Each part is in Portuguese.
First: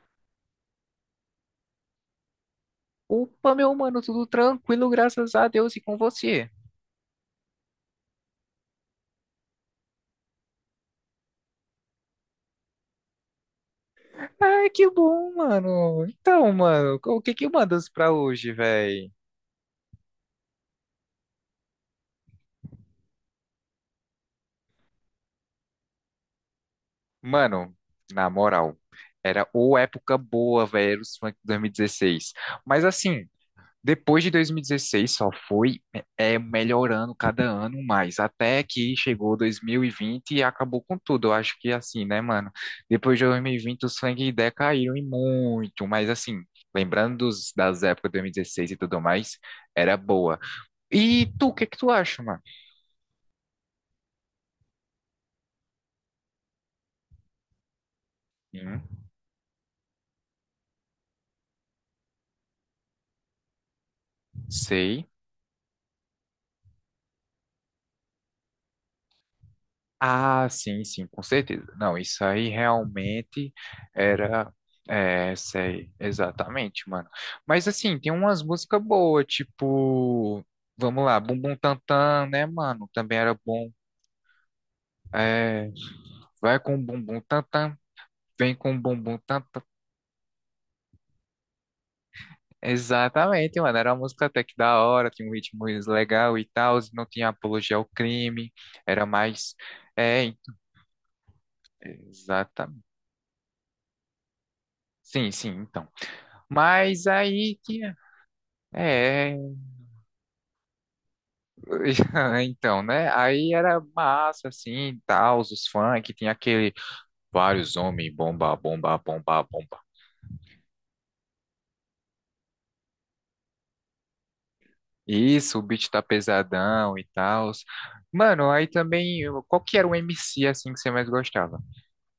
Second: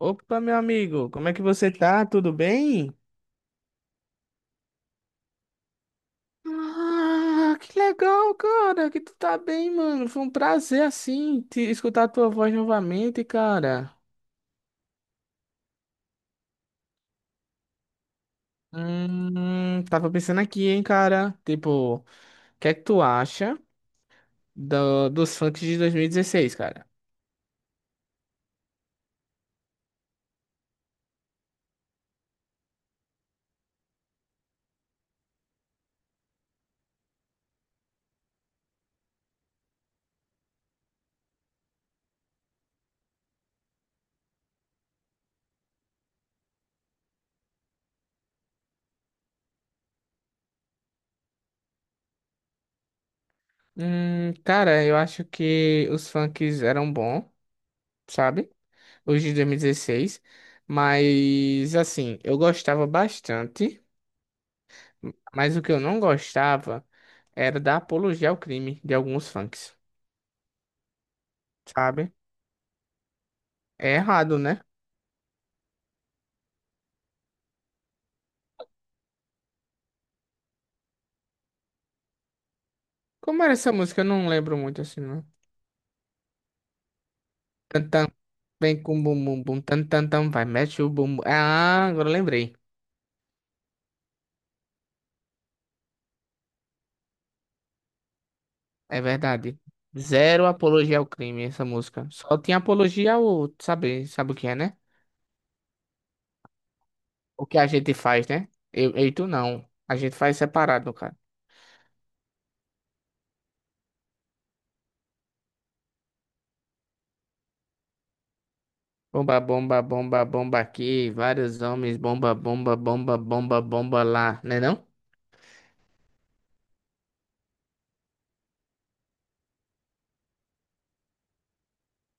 Opa, meu amigo, como é que você tá? Tudo bem? Opa, meu mano, tudo tranquilo, graças a Deus e com você. Ah, que legal, cara, que tu tá bem, mano. Foi um prazer, assim, te escutar a tua voz novamente, cara. Ai, que bom, mano. Então, mano, o que que mandas pra hoje, véi? Tava pensando aqui, hein, cara. Tipo, o que é que tu acha dos funks de 2016, cara? Mano, na moral, era ou época boa, velho, era os funk 2016. Mas assim, depois de 2016 só foi melhorando cada ano mais, até que chegou 2020 e vinte e acabou com tudo. Eu acho que é assim, né, mano? Depois de 2020 os funk decaíram e muito, mas assim, lembrando das épocas de 2016 e dezesseis e tudo mais, era boa. E tu, o que que tu acha, mano? Cara, eu acho que os funks eram bons, sabe? Hum, Os de 2016. Mas, assim, eu gostava bastante. sei. Mas o que eu não gostava era da apologia ao crime de alguns funks, Ah, sim, sim, com certeza. Não, sabe? isso aí realmente É errado, era. né? É, sei, exatamente, mano. Mas assim, tem umas músicas boas, tipo. Vamos lá, Bum Bum Tantan, né, mano? Também era Como era bom. essa música? Eu não lembro muito assim, não. É, vai com Bum Bum Tantan, Tantan, vem vem com com Bum Bum bum bum bum, Tantan. tan tan tan, vai, mete o bum. Bum. Ah, agora eu lembrei. Exatamente, mano. Era uma música até que da hora, tinha um ritmo legal e tal, não tinha apologia ao crime, É era mais. verdade. É, Zero apologia ao crime essa música. Só tinha exatamente. apologia ao saber, sabe o que é, né? Sim, sim, então. Mas O aí que a que gente faz, né? Eu e tu é, não. A gente faz separado, no caso. então, né? Aí era massa, assim, tal, os funk, tinha aquele vários homens, bomba, bomba, Bomba, bomba, bomba. bomba, bomba, bomba aqui. Vários homens, bomba, bomba, bomba, bomba, bomba lá, né não? Isso, o beat tá pesadão e tal. Mano, aí também, qual que era o MC, assim, que você mais gostava?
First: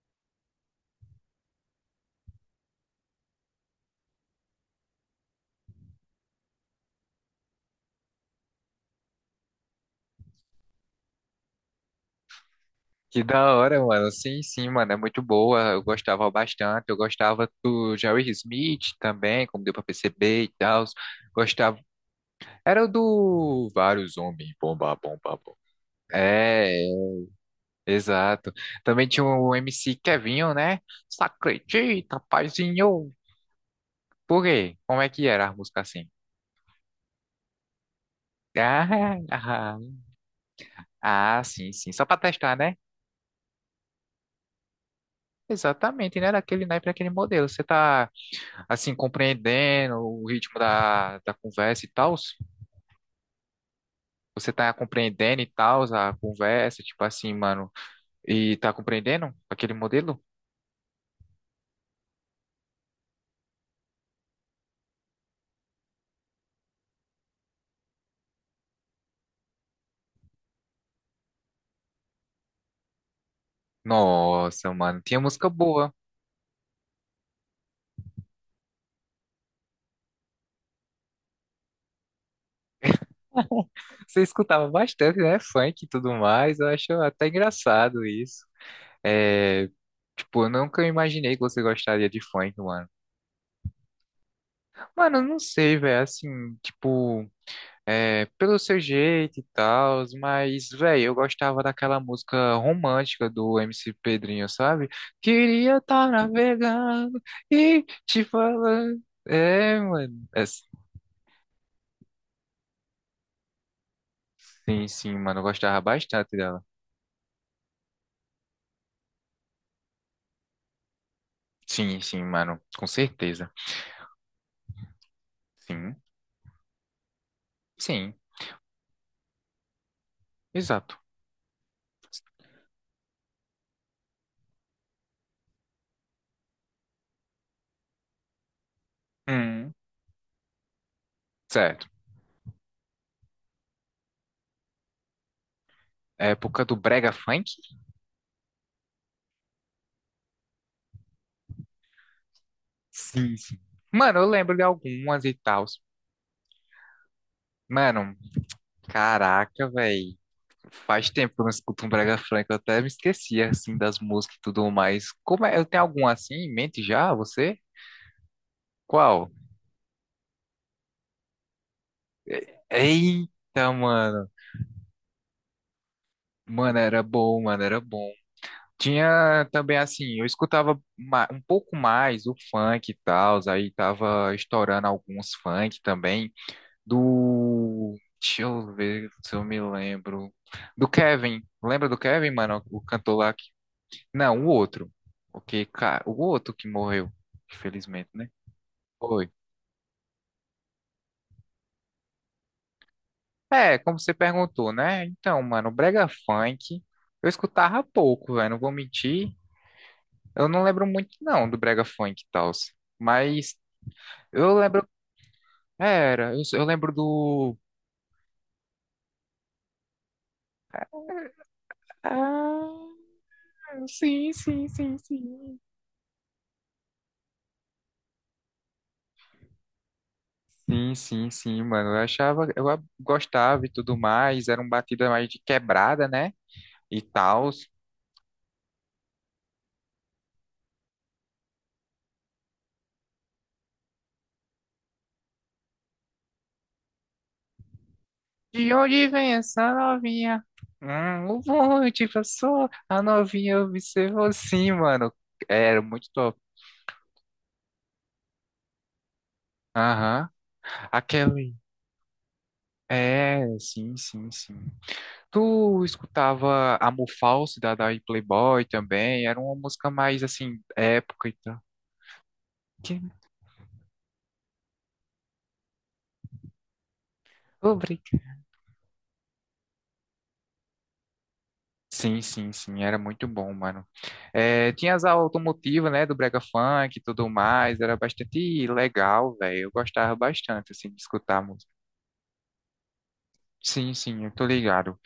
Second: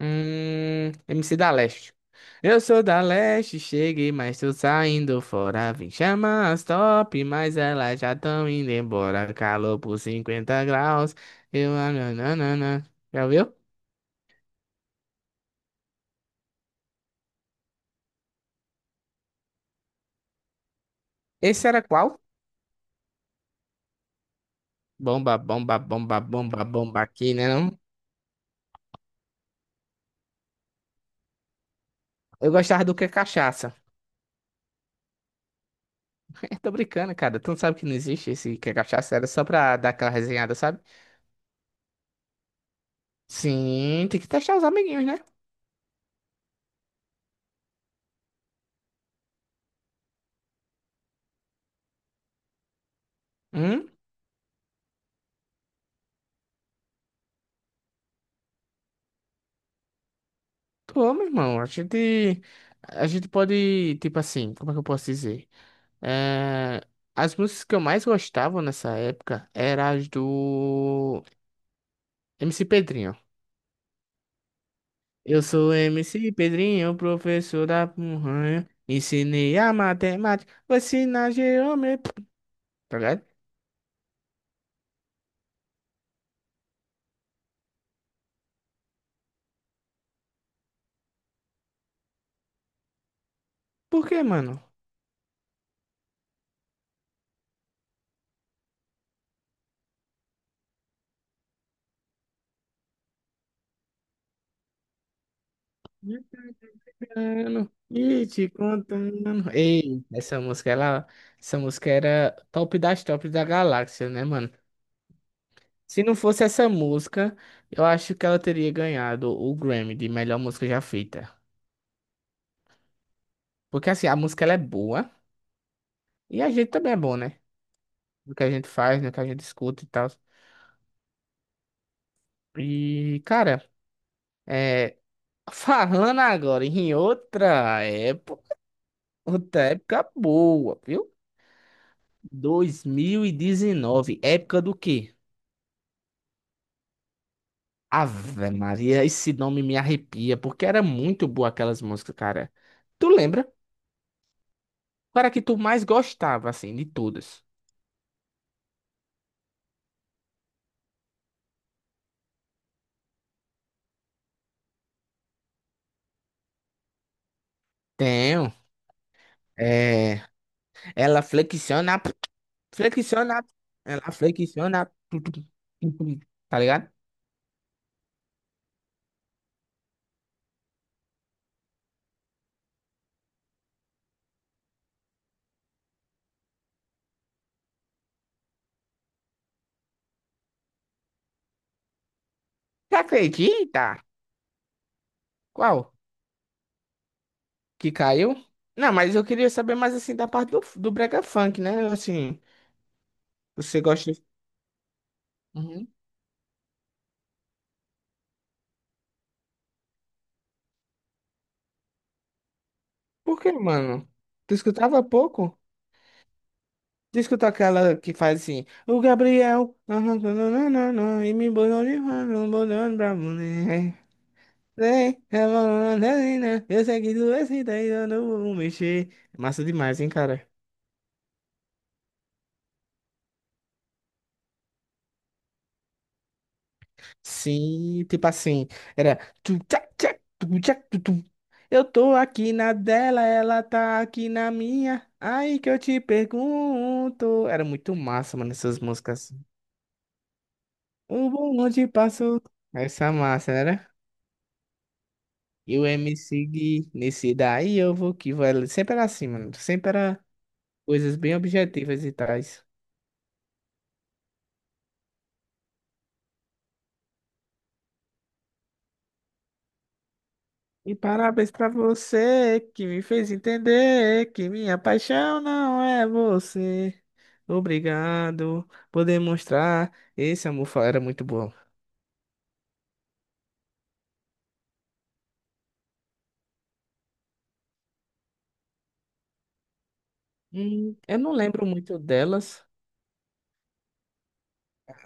MC da Leste. Eu sou da Leste, cheguei, mas tô saindo fora. Vim chamar as top, mas elas já tão indo embora. Calor por 50 graus. Eu, ah, não. Que Já da viu? hora, mano. Sim, sim, mano, é muito boa. Eu gostava bastante. Eu gostava do Jerry Smith também, como deu pra perceber e tal. Esse Gostava. era qual? Era o do vários homens, bomba, bomba, Bomba, bomba. bomba, bomba, bomba, É, bomba aqui, né não? exato. Também tinha o MC Kevinho, né? Só acredita, Eu gostava do que é paizinho. cachaça. Por quê? Como é que era a música assim? Eu tô brincando, cara. Tu não sabe que não existe esse que é cachaça. Ah, Era só pra ah, dar aquela resenhada, sabe? ah, sim, sim. Só pra testar, né? Sim, tem que testar os amiguinhos, né? Exatamente, né? Daquele naipe, daquele modelo. Você tá, assim, compreendendo o ritmo da conversa e tal? Hum? Você tá compreendendo e tal a conversa, tipo assim, mano. E tá compreendendo aquele modelo? Tô, meu irmão. A gente. A gente pode. Tipo assim, como é que eu posso dizer? É, as músicas que eu mais gostava nessa época eram as do MC Pedrinho. Nossa, mano. Tinha Eu música sou boa. MC Pedrinho, professor da Punhanha. Ensinei a matemática, vou ensinar geometria. Tá ligado? Você escutava bastante, né? Funk e tudo mais. Eu acho até engraçado isso. É, tipo, eu nunca imaginei que você gostaria de funk, mano. Por quê, mano? Mano, eu não sei, velho. Assim, tipo, pelo seu jeito e tal, mas, velho, eu gostava daquela música romântica do MC Pedrinho, sabe? Queria estar navegando Contando, e te e te falando. contando. É, Ei, mano. essa É, música, ela, essa música era top das tops da galáxia, né, mano? sim, sim, mano. Eu gostava Se não bastante fosse dela. essa música, eu acho que ela teria ganhado o Grammy de melhor música já feita. Sim, sim, mano. Com certeza. Porque assim, a música ela é boa Sim. e a gente também é bom, né? Sim, No que a gente faz, no que a gente escuta e tal. exato. E, cara, é, falando agora em outra Hum, época boa, viu? certo. 2019, época do quê? Época do brega funk? Ave Maria, esse nome me arrepia, porque era muito boa aquelas músicas, cara. Tu Sim, lembra? sim. Mano, eu lembro de Qual algumas era a e que tu tal. mais gostava, assim, de todas? Mano, caraca, velho. Faz tempo que eu não escuto um brega funk. Eu até me esqueci, assim, das músicas e tudo mais. Como é? Eu tenho algum assim em mente já, você? Tenho. Qual? É, ela flexiona, flexiona, Eita, ela mano. flexiona, tu, tu, tu, tu, tá Mano, ligado? era bom, mano, era bom. Tinha também, assim, eu escutava um pouco mais o funk e tal. Aí tava estourando alguns funk também. Do. Deixa eu ver se eu me lembro. Do Kevin. Lembra do Kevin, mano? O Você cantor lá. Acredita? Não, o outro. O que, Qual? cara, o outro que morreu, Que infelizmente, né? caiu? Não, mas eu Foi. queria saber mais, assim, da parte do brega funk, né? Assim, É, você como você gosta... perguntou, né? Então, mano, Uhum. brega funk, eu escutava pouco, velho, não vou mentir. Eu não lembro muito, não, do brega funk e tal. Por que, Mas mano? Tu eu lembro, escutava pouco? era, eu lembro Tu escuta do... aquela que faz assim, o Gabriel, nananana, e me botou de mano, Ah, botou pra mulher. sim, sim, sim, Vem, é sim. banana, eu sei que tu é assim, daí eu não vou mexer. Massa demais, hein, cara? Sim, sim, sim, mano. Eu achava, gostava e tudo mais. Era um batida mais de quebrada, né? E tal. Sim, tipo assim, era. Tu, tchac, tchac, tu, tu. Eu tô aqui na dela, ela tá aqui na minha. Aí que eu te pergunto. Era muito massa, mano, De essas onde músicas. vem essa novinha? O O bonde bonde passou. passou, a Essa novinha massa, né? observou. Sim, mano. E Era o muito top. MC Gui, nesse daí eu vou que vai. Sempre era assim, mano. Sempre era Aham. coisas bem Aquele. objetivas e tais. É, sim, sim, sim. Tu escutava Amor Falso da Playboy também? Era uma música mais assim, E época e parabéns tal. pra você que Que- me fez entender que minha paixão não é você. Obrigado. Obrigado por demonstrar. Esse amor fa- era muito bom. Sim, sim, sim, era muito bom, mano. É, tinha as aulas automotivas, né, do Brega Funk e tudo mais, era bastante legal, velho. Eu gostava bastante, assim, de Eu não escutar a lembro música. muito delas. Sim, sim, eu tô ligado.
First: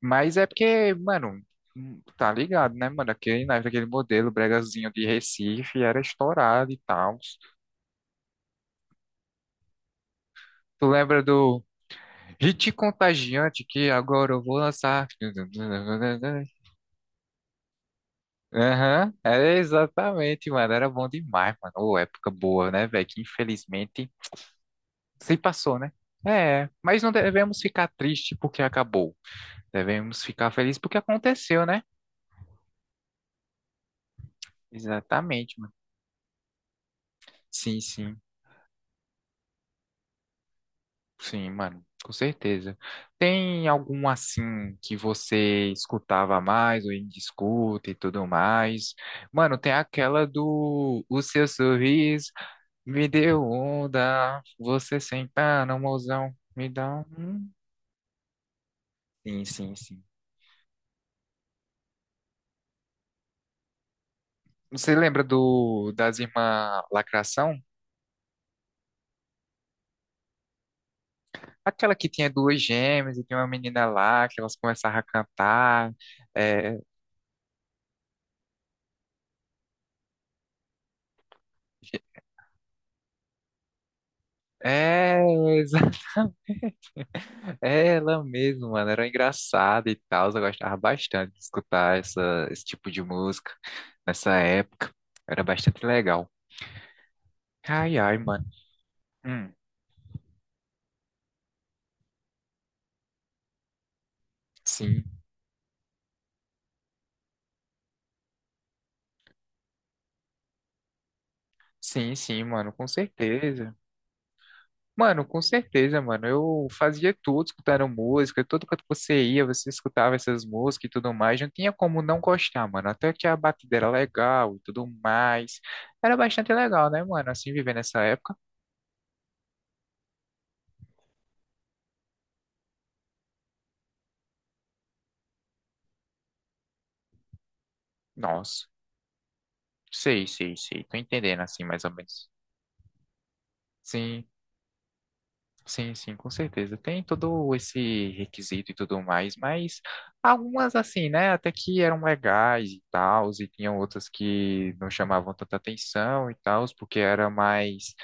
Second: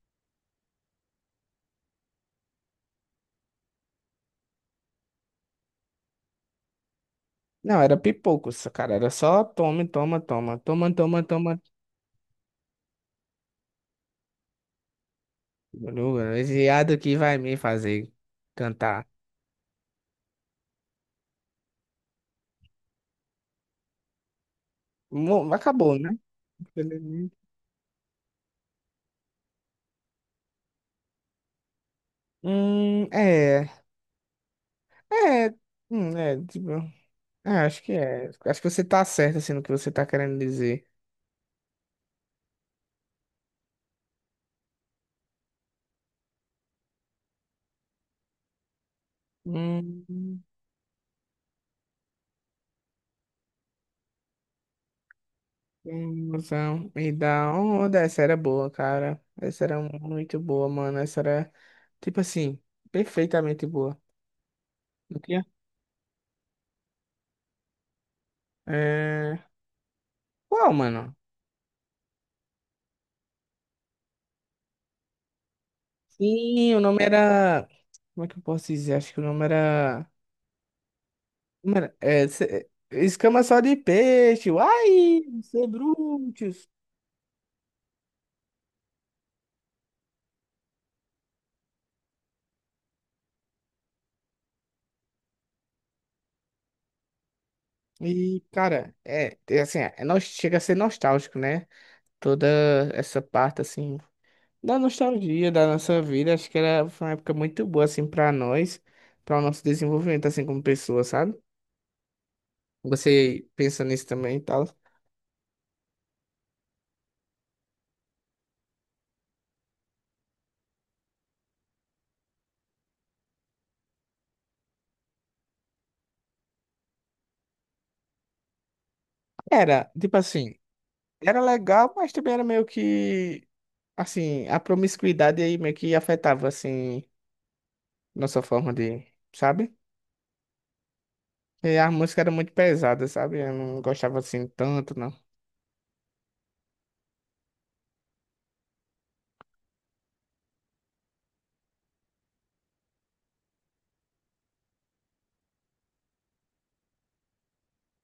Mas é porque, mano, tá ligado, né, mano? Aquele, na época, aquele modelo bregazinho de Recife era estourado e tal. Não, era pipoco, essa cara. Era só toma, toma, toma, Tu toma, lembra toma, toma. do Hit Contagiante que agora eu vou lançar? Esse viado que vai me fazer cantar. Aham, é exatamente, mano. Era bom demais, mano. Ô, época boa, né, velho? Que infelizmente se Mo- passou, né? acabou, né? É, mas não devemos ficar triste porque acabou. Devemos ficar felizes porque aconteceu, né? É. É. Exatamente, mano. Hum, é, tipo. Sim, Acho que sim, é. Acho que você tá certo, assim, no que você tá querendo dizer. sim, mano. Com certeza. Tem algum assim que você escutava mais ou ainda escuta e tudo mais? Mano, tem aquela Hum, do O Seu Sorriso. Me deu onda, você sem par, não, mozão, me conclusão. dá Me um. dá onda. Essa era boa, cara. Sim, Essa sim, era sim. muito boa, mano. Essa era, tipo assim, perfeitamente boa. Você Não lembra tinha? do das irmãs Lacração? É... Qual, mano? Aquela que tinha duas gêmeas e tinha uma menina lá que elas começavam a cantar. Sim, É, o nome era. Como é que eu posso dizer? Acho que o nome era. Mano, é, escama só de peixe. Uai, é, ser exatamente. bruto. É ela mesma, mano. Era engraçada e tal. Eu gostava bastante de escutar esse tipo de música nessa época. Era bastante legal. Ai, ai, E, mano. cara, é, Hum, é assim, é, chega a ser nostálgico, né? Toda essa parte, assim, da sim, nostalgia da nossa vida, acho que era, foi uma época muito boa, assim, pra nós, para o nosso desenvolvimento, assim, como pessoa, sabe? sim, sim, mano, com Você certeza. pensa nisso também e tal. Mano, com certeza, mano. Eu fazia tudo escutando música, todo canto que você ia, você escutava essas músicas e tudo mais. Não tinha como não gostar, mano. Até que a batida era legal e tudo mais. Era bastante legal, né, mano? Assim, viver nessa época. Era, tipo assim, era legal, mas também era meio que, assim, a promiscuidade aí meio que afetava, assim, nossa Nossa, forma de, sabe? sei, sei, sei. Tô entendendo, assim, E mais a ou música menos. era muito pesada, sabe? Eu não gostava, Sim. assim, tanto, não. Sim, sim, com certeza. Tem todo esse requisito e tudo mais, mas algumas assim, né, até que eram legais e tal, e tinham outras que não chamavam tanta atenção e tal, porque era mais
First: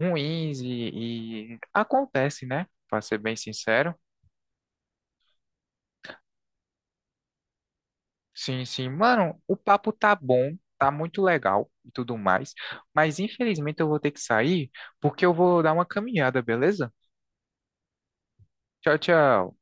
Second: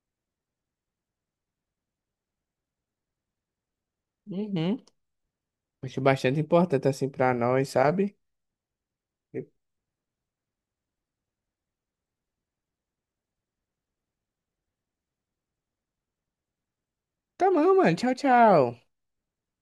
ruins e acontece, né? Para ser bem sincero. Uhum. Acho bastante importante assim pra nós, sabe? Sim, sim, mano, E o papo tá bom, tá muito legal e tudo mais, mas infelizmente eu vou ter que sair porque eu vou dar uma caminhada, beleza? tá bom, mano. Tchau, tchau. Tchau, tchau.